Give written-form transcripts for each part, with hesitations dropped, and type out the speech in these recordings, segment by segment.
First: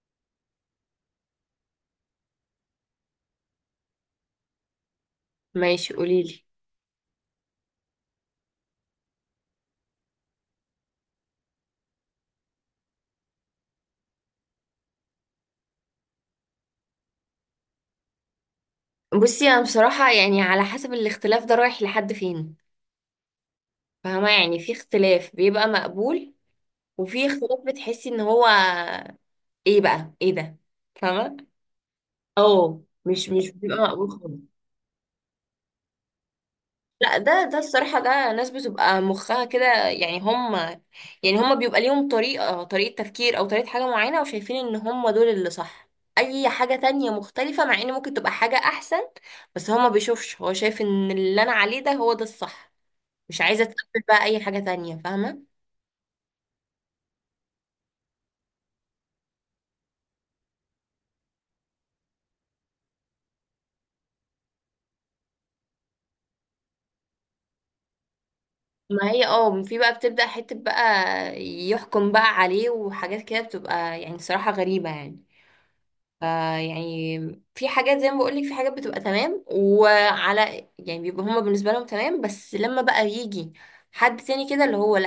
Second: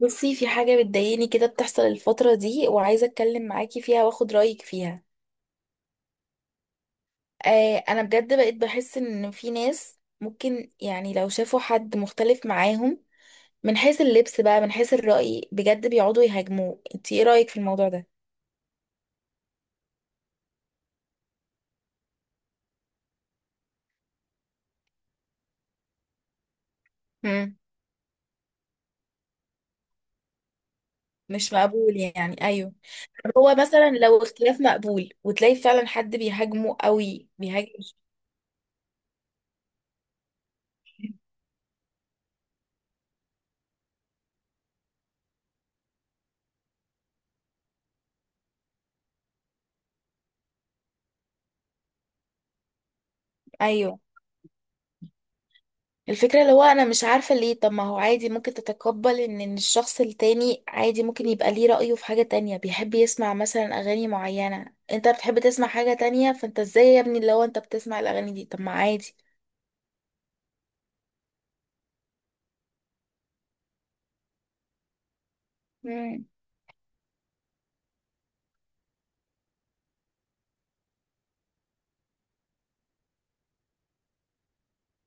بصي، في حاجة بتضايقني كده بتحصل الفترة دي وعايزة اتكلم معاكي فيها واخد رأيك فيها. ماشي، قوليلي. آه انا بجد بقيت بحس ان في ناس ممكن يعني لو شافوا حد مختلف معاهم من حيث اللبس بقى، من حيث الرأي، بجد بيقعدوا يهاجموه. انتي ايه رأيك في الموضوع ده؟ بصي، انا بصراحة يعني على حسب الاختلاف ده رايح لحد فين. فاهمة؟ يعني في اختلاف بيبقى مقبول، وفي مم. اختلاف بتحسي ان هو ايه بقى، ايه ده؟ فاهمة. مش مقبول يعني، ايوه. اه، مش هو بيبقى مثلا مقبول لو خالص. اختلاف مقبول وتلاقي فعلا حد بيهاجمه لا، قوي ده بيهاجم. الصراحة ده ناس بتبقى مخها كده، يعني هم، يعني هم بيبقى ليهم طريقة تفكير او طريقة حاجة معينة، وشايفين ان هم دول اللي صح. اي حاجة تانية مختلفة، مع ان ممكن تبقى حاجة احسن، بس هو ما بيشوفش، هو شايف ان اللي انا عليه ده هو ده الصح. مش عايزة ايوه. تقبل بقى أي حاجة تانية، فاهمة؟ الفكرة اللي هو انا مش عارفة ليه، طب ما هو عادي ممكن تتقبل ان إن الشخص التاني عادي ممكن يبقى ليه رأيه في حاجة تانية. بيحب يسمع مثلا اغاني معينة، انت بتحب تسمع حاجة تانية، فانت ازاي يا ابني اللي هو انت بتسمع الاغاني دي؟ طب ما ما عادي. هي اه، في بقى بتبدأ حتة بقى يحكم بقى عليه، وحاجات كده بتبقى يعني صراحة غريبة يعني. مم. فا يعني في حاجات، زي ما بقولك، في حاجات بتبقى تمام، وعلى يعني بيبقى هما بالنسبة لهم تمام، بس لما بقى يجي حد تاني كده اللي هو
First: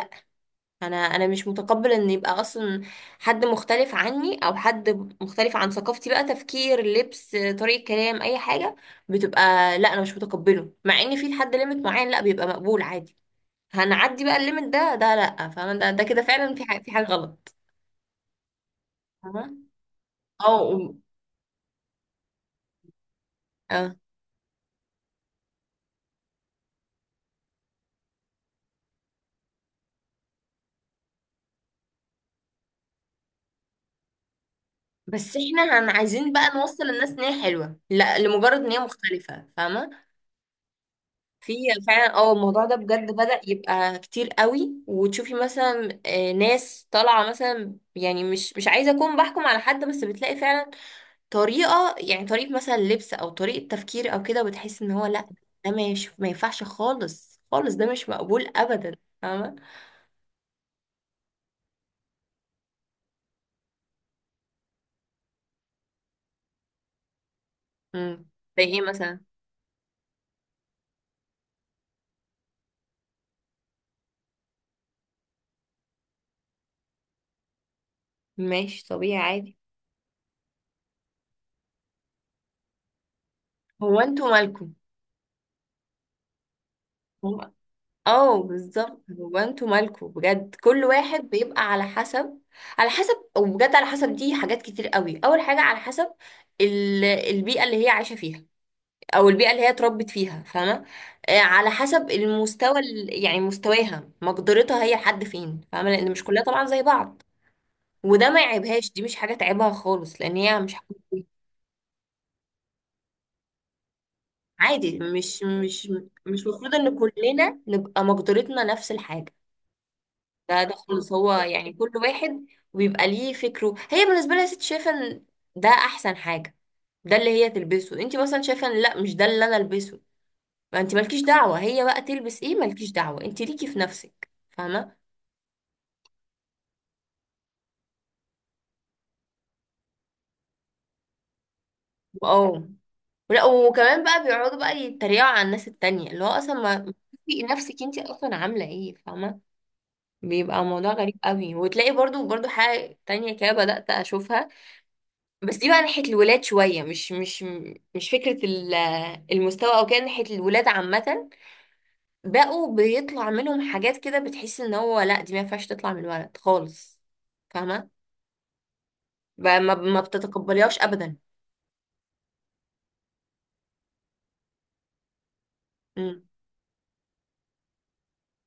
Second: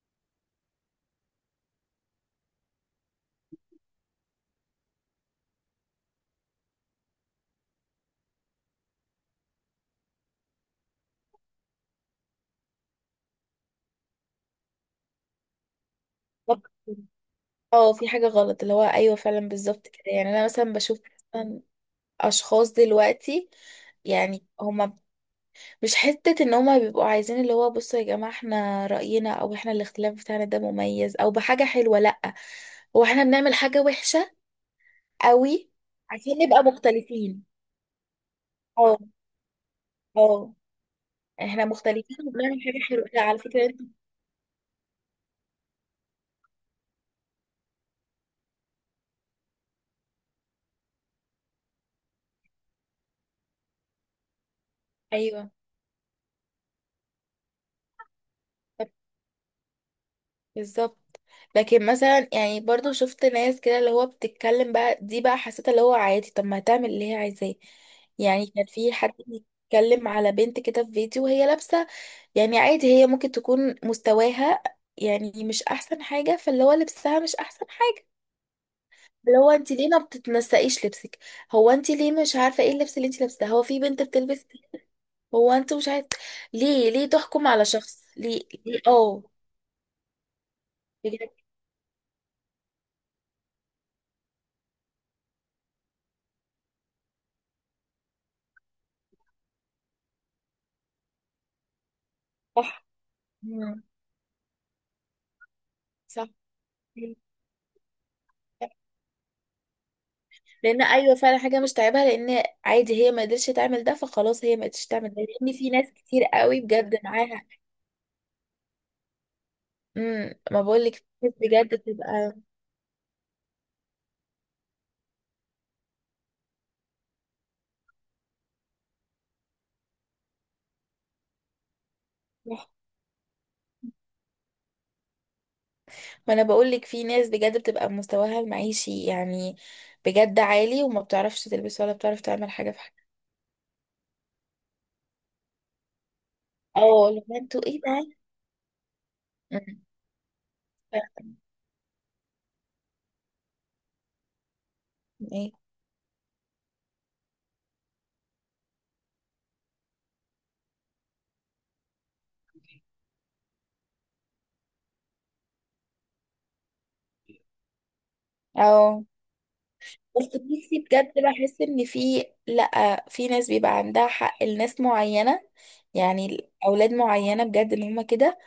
انا مش متقبل ان يبقى اصلا حد مختلف عني، او حد مختلف عن ثقافتي، بقى تفكير، لبس، طريقة كلام، اي حاجة بتبقى، لا انا مش متقبله. مع ان في لحد ليميت معين لا بيبقى مقبول عادي، هنعدي بقى الليميت ده، ده لا، فاهمة؟ ده ده كده فعلا طب في حاجة، في حاجة غلط، اه، في حاجة غلط اللي هو، ايوه فعلا فاهمة؟ بالظبط كده. يعني انا اه مثلا و- بشوف مثلا اشخاص دلوقتي اه، يعني هما مش حتة ان هما بيبقوا عايزين اللي هو بصوا يا جماعة احنا رأينا، او احنا الاختلاف بتاعنا ده مميز او بحاجة حلوة. لأ، هو احنا بنعمل حاجة وحشة بس قوي احنا هن عشان عايزين بقى نبقى نوصل الناس ان هي مختلفين. حلوة، لا لمجرد ان هي اه. مختلفة، فاهمة؟ اه، في احنا فعلا، مختلفين اه، وبنعمل الموضوع ده حاجة حلوة بجد لا على بدأ فكرة انت. يبقى كتير قوي، وتشوفي مثلا ناس طالعة مثلا، يعني مش عايزة أكون بحكم على حد، بس بتلاقي فعلا طريقة، يعني طريقة مثلا لبس أو طريقة تفكير أو كده، وبتحس إن هو لأ، ايوه ده ما ينفعش خالص، خالص ده مش مقبول أبدا، فاهمة؟ بالظبط. لكن مثلا يعني برضو شفت ناس كده اللي هو بتتكلم بقى دي، بقى حسيت اللي هو عادي، طب ما هتعمل اللي هي عايزاه. امم. يعني زي كان ايه في حد مثلا؟ بيتكلم على بنت كده في فيديو وهي لابسة. يعني عادي هي ممكن تكون مستواها يعني مش احسن حاجة، فاللي هو لبسها مش احسن حاجة. ماشي، طبيعي، اللي هو عادي. انت ليه ما بتتنسقيش لبسك؟ هو انت ليه مش عارفة ايه اللبس اللي انت لابساه؟ هو في هو بنت انتوا بتلبس. مالكم؟ هو انت مش عارف ليه تحكم على شخص، اه ليه؟ ليه؟ بالظبط، اه. هو انتوا مالكوا بجد؟ كل واحد بجد. بيبقى على حسب، على حسب، وبجد على حسب، دي حاجات كتير قوي. اول حاجه على حسب البيئه اللي هي عايشه فيها، او البيئه اللي هي اتربت فيها، فاهمه؟ على حسب المستوى صح. يعني مم. مستواها، مقدرتها هي لحد فين، فاهمه؟ لان مش صح. كلها طبعا زي بعض، وده ما يعيبهاش، دي مش حاجه تعيبها خالص، لان هي مش لان، حاجة ايوه فعلا، حاجه مش تعبها، لان عادي هي ما قدرتش تعمل ده، فخلاص هي ما قدرتش عادي. تعمل ده. مش لان في مش ناس كتير مش قوي المفروض بجد ان معاها. كلنا نبقى مقدرتنا نفس الحاجه. ما ده بقول لك في خالص، هو ناس يعني بجد كل بتبقى، واحد ويبقى ليه فكره. هي بالنسبه لها يا ست شايفه ان ده احسن حاجه، ده اللي هي تلبسه. انت مثلا شايفه ان لا، مش ده اللي انا البسه، فانت مالكيش دعوه هي بقى تلبس ايه، مالكيش دعوه، انت ليكي في نفسك، فاهمه؟ ما انا بقول لك في ناس بجد بتبقى مستواها المعيشي يعني بجد عالي، وما بتعرفش تلبس ولا بتعرف تعمل اه، حاجه في حاجه. لا، وكمان بقى بيقعدوا بقى يتريقوا على الناس التانية، اللي هو اصلا ما اه، ما لو تشوفي انتوا ايه نفسك انت ده. اصلا عامله ايه، فاهمه؟ أمم. بيبقى موضوع غريب ف- قوي، وتلاقي برضو برضو حاجه تانية كده بدات اشوفها. ايه. بس دي بقى ناحية الولاد، شوية مش مش فكرة المستوى او كده، ناحية الولاد عامة بقوا بيطلع منهم حاجات كده، بتحس ان هو لا، دي ما ينفعش تطلع من الولد خالص، فاهمة؟ اه. بقى ما بس بتتقبليهاش بصي، بجد ابدا. بحس ان في، لا في ناس بيبقى عندها حق لناس معينه، امم. يعني اولاد معينه بجد ان هم كده.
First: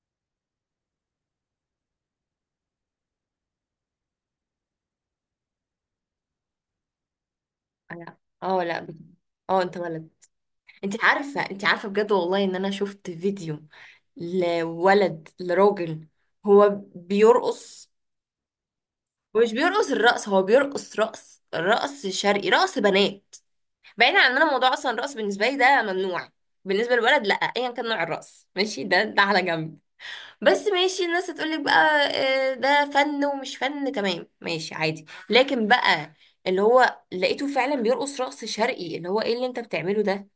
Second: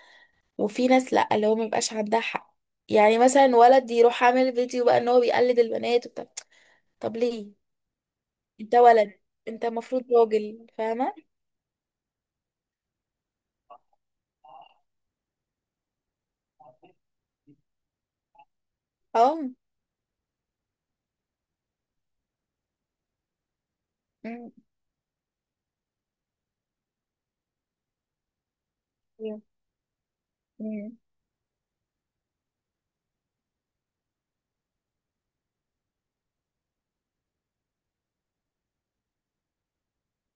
وفي ناس لأ اللي هو مبيبقاش عندها حق. يعني مثلا ولد يروح عامل فيديو بقى ان هو بيقلد البنات وبتاع، طب ليه؟ لا، اه، انت لا بت- ولد، اه انت انت المفروض ولد. راجل، انت فاهمة؟ عارفة انت عارفة بجد والله ان انا شفت فيديو لولد، لراجل، هو بيرقص، اه. ومش بيرقص الرقص، هو بيرقص رقص، رقص شرقي، رقص بنات. بعيدا عن ان انا أمم، موضوع اصلا الرقص بالنسبه لي ده ممنوع، بالنسبه للولد لا، ايا كان نوع الرقص، ماشي، ده على أيوة. جنب. بس أمم. ماشي، الناس هتقولك بقى ده فن، ومش فن، تمام، ماشي عادي. لكن بقى اللي هو لقيته فعلا بيرقص رقص شرقي، اللي هو ايه اللي انت بتعمله ده،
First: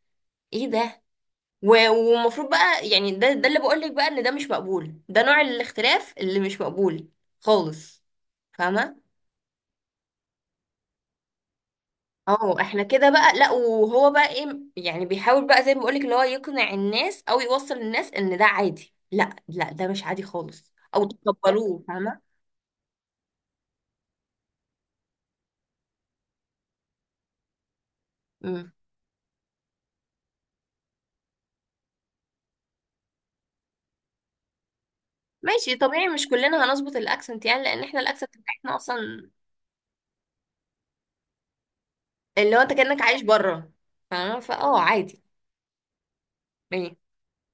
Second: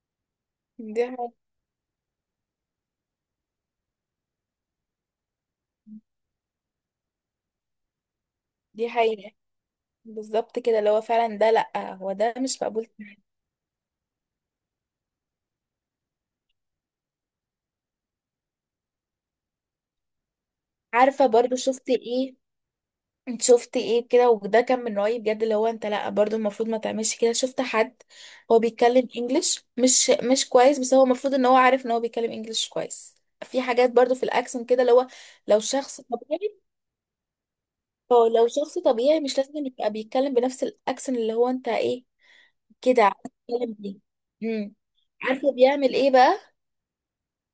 ايه ده؟ دي حاجة. والمفروض بقى، يعني ده اللي بقولك بقى ان ده مش مقبول، ده نوع الاختلاف اللي مش مقبول خالص، دي فاهمه؟ حقيقة. بالظبط كده، اللي هو فعلا ده لأ، هو ده اه، مش احنا مقبول. كده بقى، لا. وهو بقى ايه يعني؟ بيحاول بقى زي ما بقولك، اللي هو يقنع الناس او يوصل الناس ان ده عادي. لا لا، ده مش عادي خالص، او عارفة برضو تقبلوه، شفت فاهمه؟ ايه؟ انت شفت ايه كده وده كان من رأيي بجد، اللي هو انت لا برضو المفروض ما تعملش كده. شفت حد هو مم. بيتكلم انجليش مش كويس، بس هو المفروض ان هو عارف ان هو بيتكلم انجليش كويس. في حاجات برضو في الاكسنت كده، اللي هو لو ماشي، شخص طبيعي، مش طبيعي، كلنا هنظبط الاكسنت، يعني لان احنا هو الاكسنت لو بتاعتنا شخص طبيعي اصلا، مش لازم يبقى بيتكلم بنفس الاكسنت اللي هو انت ايه اللي هو انت كانك كده عايز عايش بره، تتكلم بيه. فاهمه؟ امم. فاه، عادي. عارفه بيعمل ايه بقى؟ ايه؟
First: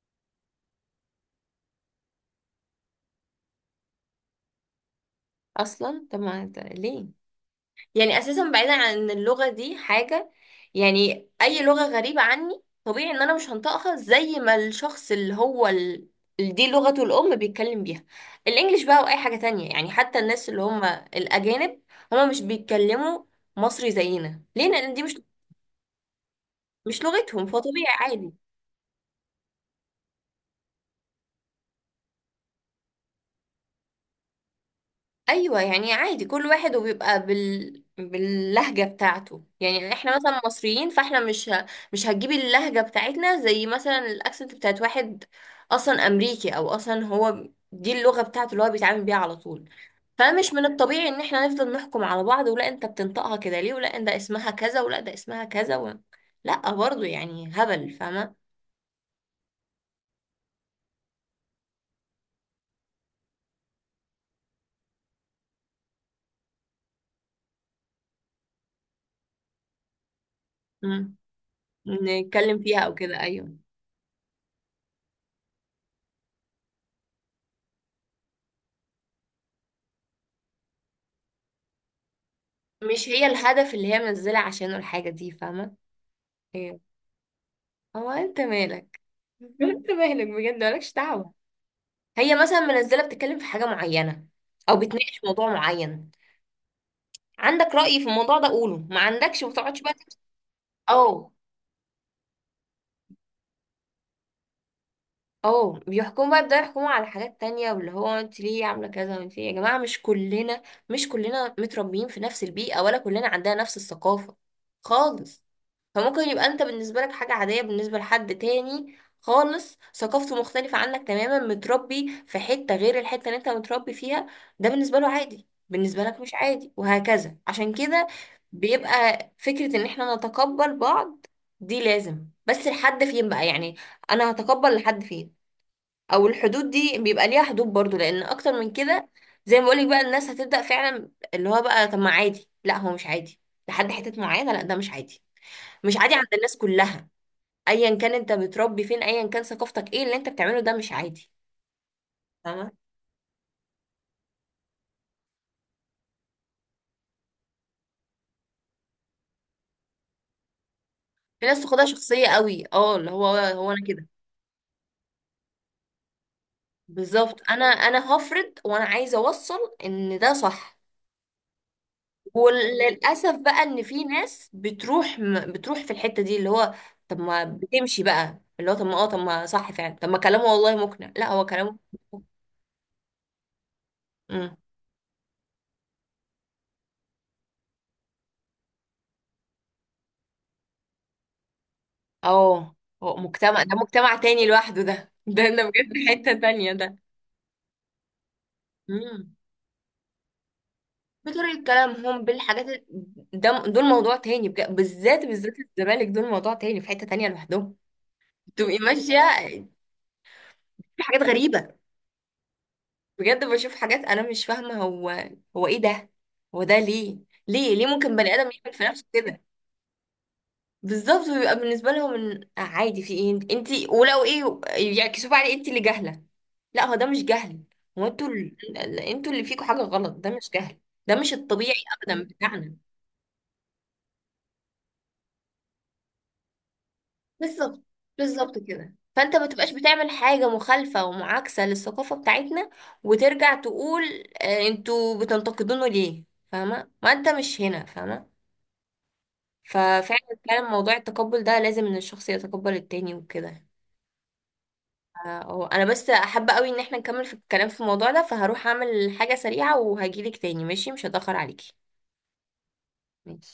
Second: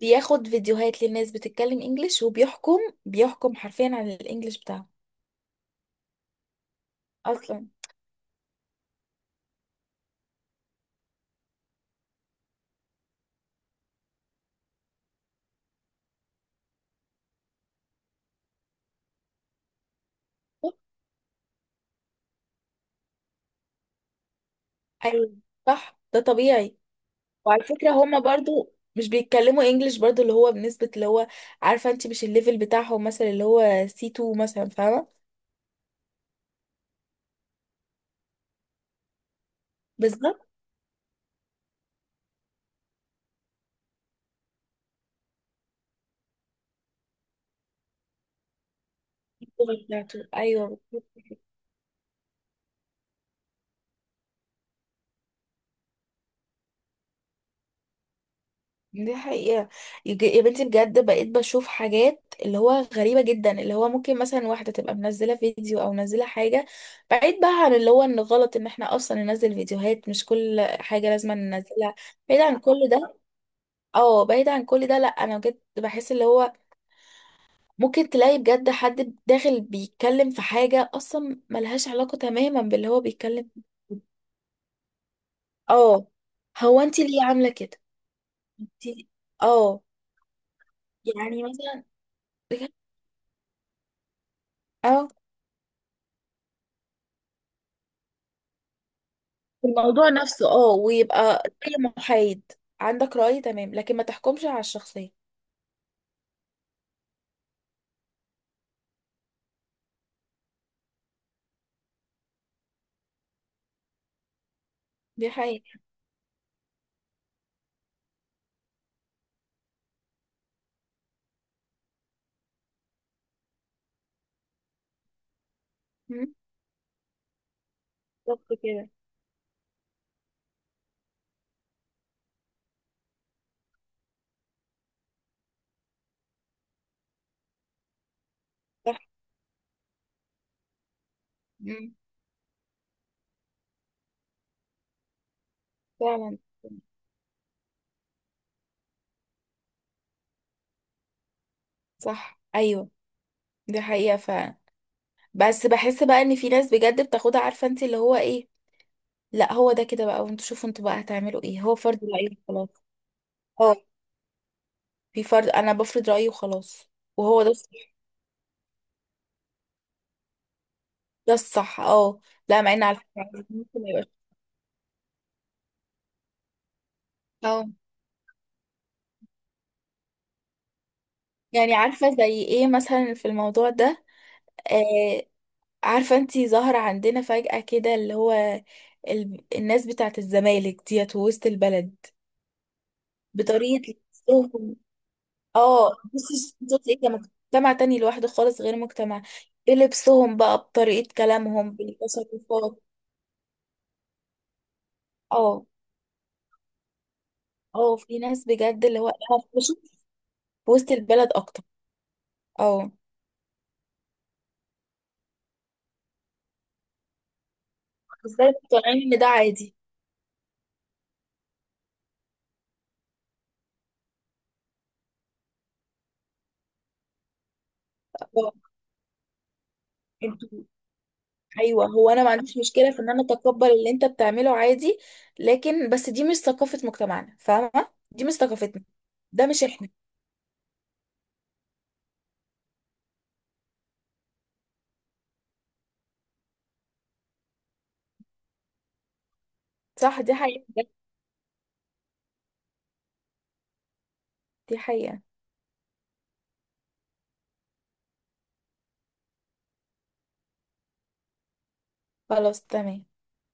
بياخد فيديوهات للناس بتتكلم انجليش وبيحكم، بيحكم حرفيا عن الانجليش بتاعه. اصلا طب ما انت ليه؟ اصلا. يعني اساسا، بعيدا عن ان اللغه دي حاجه، يعني اي لغه غريبه عني، طبيعي ان انا مش هنطقها زي ما الشخص اللي هو ال... اللي دي لغته الام بيتكلم بيها. الانجليش بقى واي حاجه تانية، يعني حتى الناس اللي هم الاجانب، هم مش بيتكلموا مصري زينا. ليه؟ لان دي مش ايوه صح، ده طبيعي. مش لغتهم، وعلى فكرة فطبيعي، هما عادي. برضو مش بيتكلموا انجليش برضو اللي هو بنسبة اللي هو عارفة انت مش الليفل بتاعهم مثلا، اللي هو سي C2 مثلا، فاهمة؟ ايوه يعني عادي، كل واحد وبيبقى بال... باللهجه بتاعته. يعني احنا مثلا بالظبط. مصريين، فاحنا مش ه... مش هتجيبي اللهجه بتاعتنا زي مثلا الاكسنت بتاعت واحد اصلا امريكي، او اصلا هو دي اللغه بتاعته اللي هو بيتعامل بيها على طول. اللغة بتاعته، فمش من ايوه الطبيعي بالظبط. ان احنا نفضل نحكم على بعض، ولا انت بتنطقها كده ليه، ولا ده اسمها كذا، ولا ده اسمها كذا و... لا، برضو يعني هبل، فاهمه؟ دي حقيقة. يا بنتي بجد بقيت بشوف حاجات اللي هو غريبة جدا، اللي هو ممكن مثلا واحدة تبقى منزلة فيديو او منزلة حاجة بعيد بقى عن اللي هو ان غلط ان احنا اصلا ننزل فيديوهات، مش كل حاجة مم. لازم ننزلها. بعيد عن نتكلم فيها كل او ده، كده، ايوه، اه بعيد عن كل ده، لا انا بجد بحس اللي هو ممكن تلاقي بجد حد داخل بيتكلم في حاجة أصلا ملهاش علاقة تماما باللي هو مش هي بيتكلم. الهدف اللي هي منزله عشانه الحاجه دي، فاهمه؟ اه. هو انت ليه عاملة كده؟ هو انت انت. مالك؟ اه. انت مالك بجد، مالكش دعوة. يعني مثلا، هي مثلا منزلة بتتكلم في حاجة معينة، او اه، بتناقش موضوع معين. عندك رأي في الموضوع ده قوله، ما عندكش ما في تقعدش بقى الموضوع نفسه، اه، اه. ويبقى زي محايد. عندك رأي، تمام، لكن ما تحكمش على الشخصية. اه، بيحكموا بقى، يبدأوا يحكموا على حاجات تانية، واللي هو انت ليه عاملة كذا، وانت ليه. يا جماعة، مش كلنا متربيين في نفس البيئة، ولا كلنا عندنا نفس الثقافة دي خالص. حقيقة. فممكن يبقى انت بالنسبة لك حاجة عادية، بالنسبة لحد تاني خالص ثقافته مختلفة عنك تماما، متربي في حتة غير الحتة اللي انت متربي فيها، ده بالنسبة له عادي، بالنسبة لك مش مم. عادي، وهكذا. عشان كده بالظبط كده. بيبقى فكرة ان احنا نتقبل بعض دي لازم، بس لحد فين بقى يعني، انا هتقبل لحد فين؟ او الحدود دي بيبقى ليها حدود برضو، لان اكتر من صح. كده، زي ما بقولك بقى، الناس هتبدأ فعلا، اللي هو بقى مم. طب ما عادي، لا هو مش عادي، لحد حتة معينة. لا، ده مش عادي، مش عادي عند فعلا. الناس كلها، ايا كان انت بتربي فين، ايا كان ثقافتك، ايه اللي انت بتعمله ده مش عادي، صح، فاهمة؟ ايوه. دي حقيقة فعلا. بس بحس بقى ان في ناس بجد بتاخدها عارفة انت اللي هو ايه، لا هو ده كده بقى، وانتوا شوفوا انتوا بقى هتعملوا في ايه، ناس هو تاخدها فرض شخصية رأيي قوي، خلاص. اه، اللي هو اه. انا كده. في فرض، انا بفرض رأيي وخلاص. بالظبط، وهو ده انا الصح. انا هفرض، وانا عايزة اوصل ان ده صح. ده الصح، اه. لا مع ان على فكرة يعني وللاسف بقى ممكن ان ما في يبقاش. ناس بتروح بتروح في الحته دي، اللي هو طب ما اه. بتمشي بقى، اللي هو طب ما اه، طب ما صح فعلا، طب ما كلامه والله مقنع، لا هو يعني كلامه. عارفة زي ايه مثلا في الموضوع ده. امم. آه. عارفة انتي ظهر عندنا فجأة كده اللي هو الناس بتاعة الزمالك ديت وسط البلد. اه، هو مجتمع، ده بطريقة مجتمع تاني لبسهم. لوحده ده. ده اه، بجد حته بصي تانيه بصي ده. ايه ده. مجتمع تاني لوحده خالص غير مجتمع. امم. بلبسهم بقى، بطريقة بطريقه كلامهم، كلامهم، بالحاجات بالتصرفات. ده دول موضوع تاني بجد، بالذات بالذات اه. الزمالك، دول موضوع تاني، في حته تانيه لوحدهم. اه، في ناس تبقي بجد اللي هو ماشيه. هفرشه في وسط في حاجات البلد اكتر. غريبه اه. بجد، بشوف حاجات انا مش فاهمه هو ايه ده، هو ده ليه؟ ليه ممكن بني ازاي ادم يعمل في نفسه مقتنعين ان ده كده؟ عادي؟ بالظبط، بيبقى بالنسبه لهم ان عادي، في ايه؟ انت ولو ايه، يعكسوا بقى عليه انت اللي جاهله. لا، هو ده مش جهل، هو انتوا اه، انتوا اللي فيكوا حاجه غلط، ده مش انتوا. جهل، ده مش الطبيعي ايوه، هو انا ابدا ما عنديش بتاعنا. مشكله في ان انا اتقبل اللي انت بتعمله عادي، لكن بس دي مش ثقافه مجتمعنا، بالظبط، فاهمه؟ دي مش بالظبط ثقافتنا، كده، فانت ما ده مش تبقاش احنا. بتعمل حاجه مخالفه ومعاكسه للثقافه بتاعتنا، وترجع تقول انتوا بتنتقدونه ليه. فاهمه؟ ما انت مش هنا، فاهمه؟ صح، دي ففعلا، حقيقه فعلا، بجد، موضوع التقبل ده لازم ان الشخص يتقبل التاني وكده. دي حقيقه. اه، انا بس حابة قوي ان احنا نكمل في الكلام في الموضوع ده، فهروح اعمل حاجة سريعة وهجيلك تاني، ماشي؟ مش هتأخر عليكي. خلاص تمام. ماشي.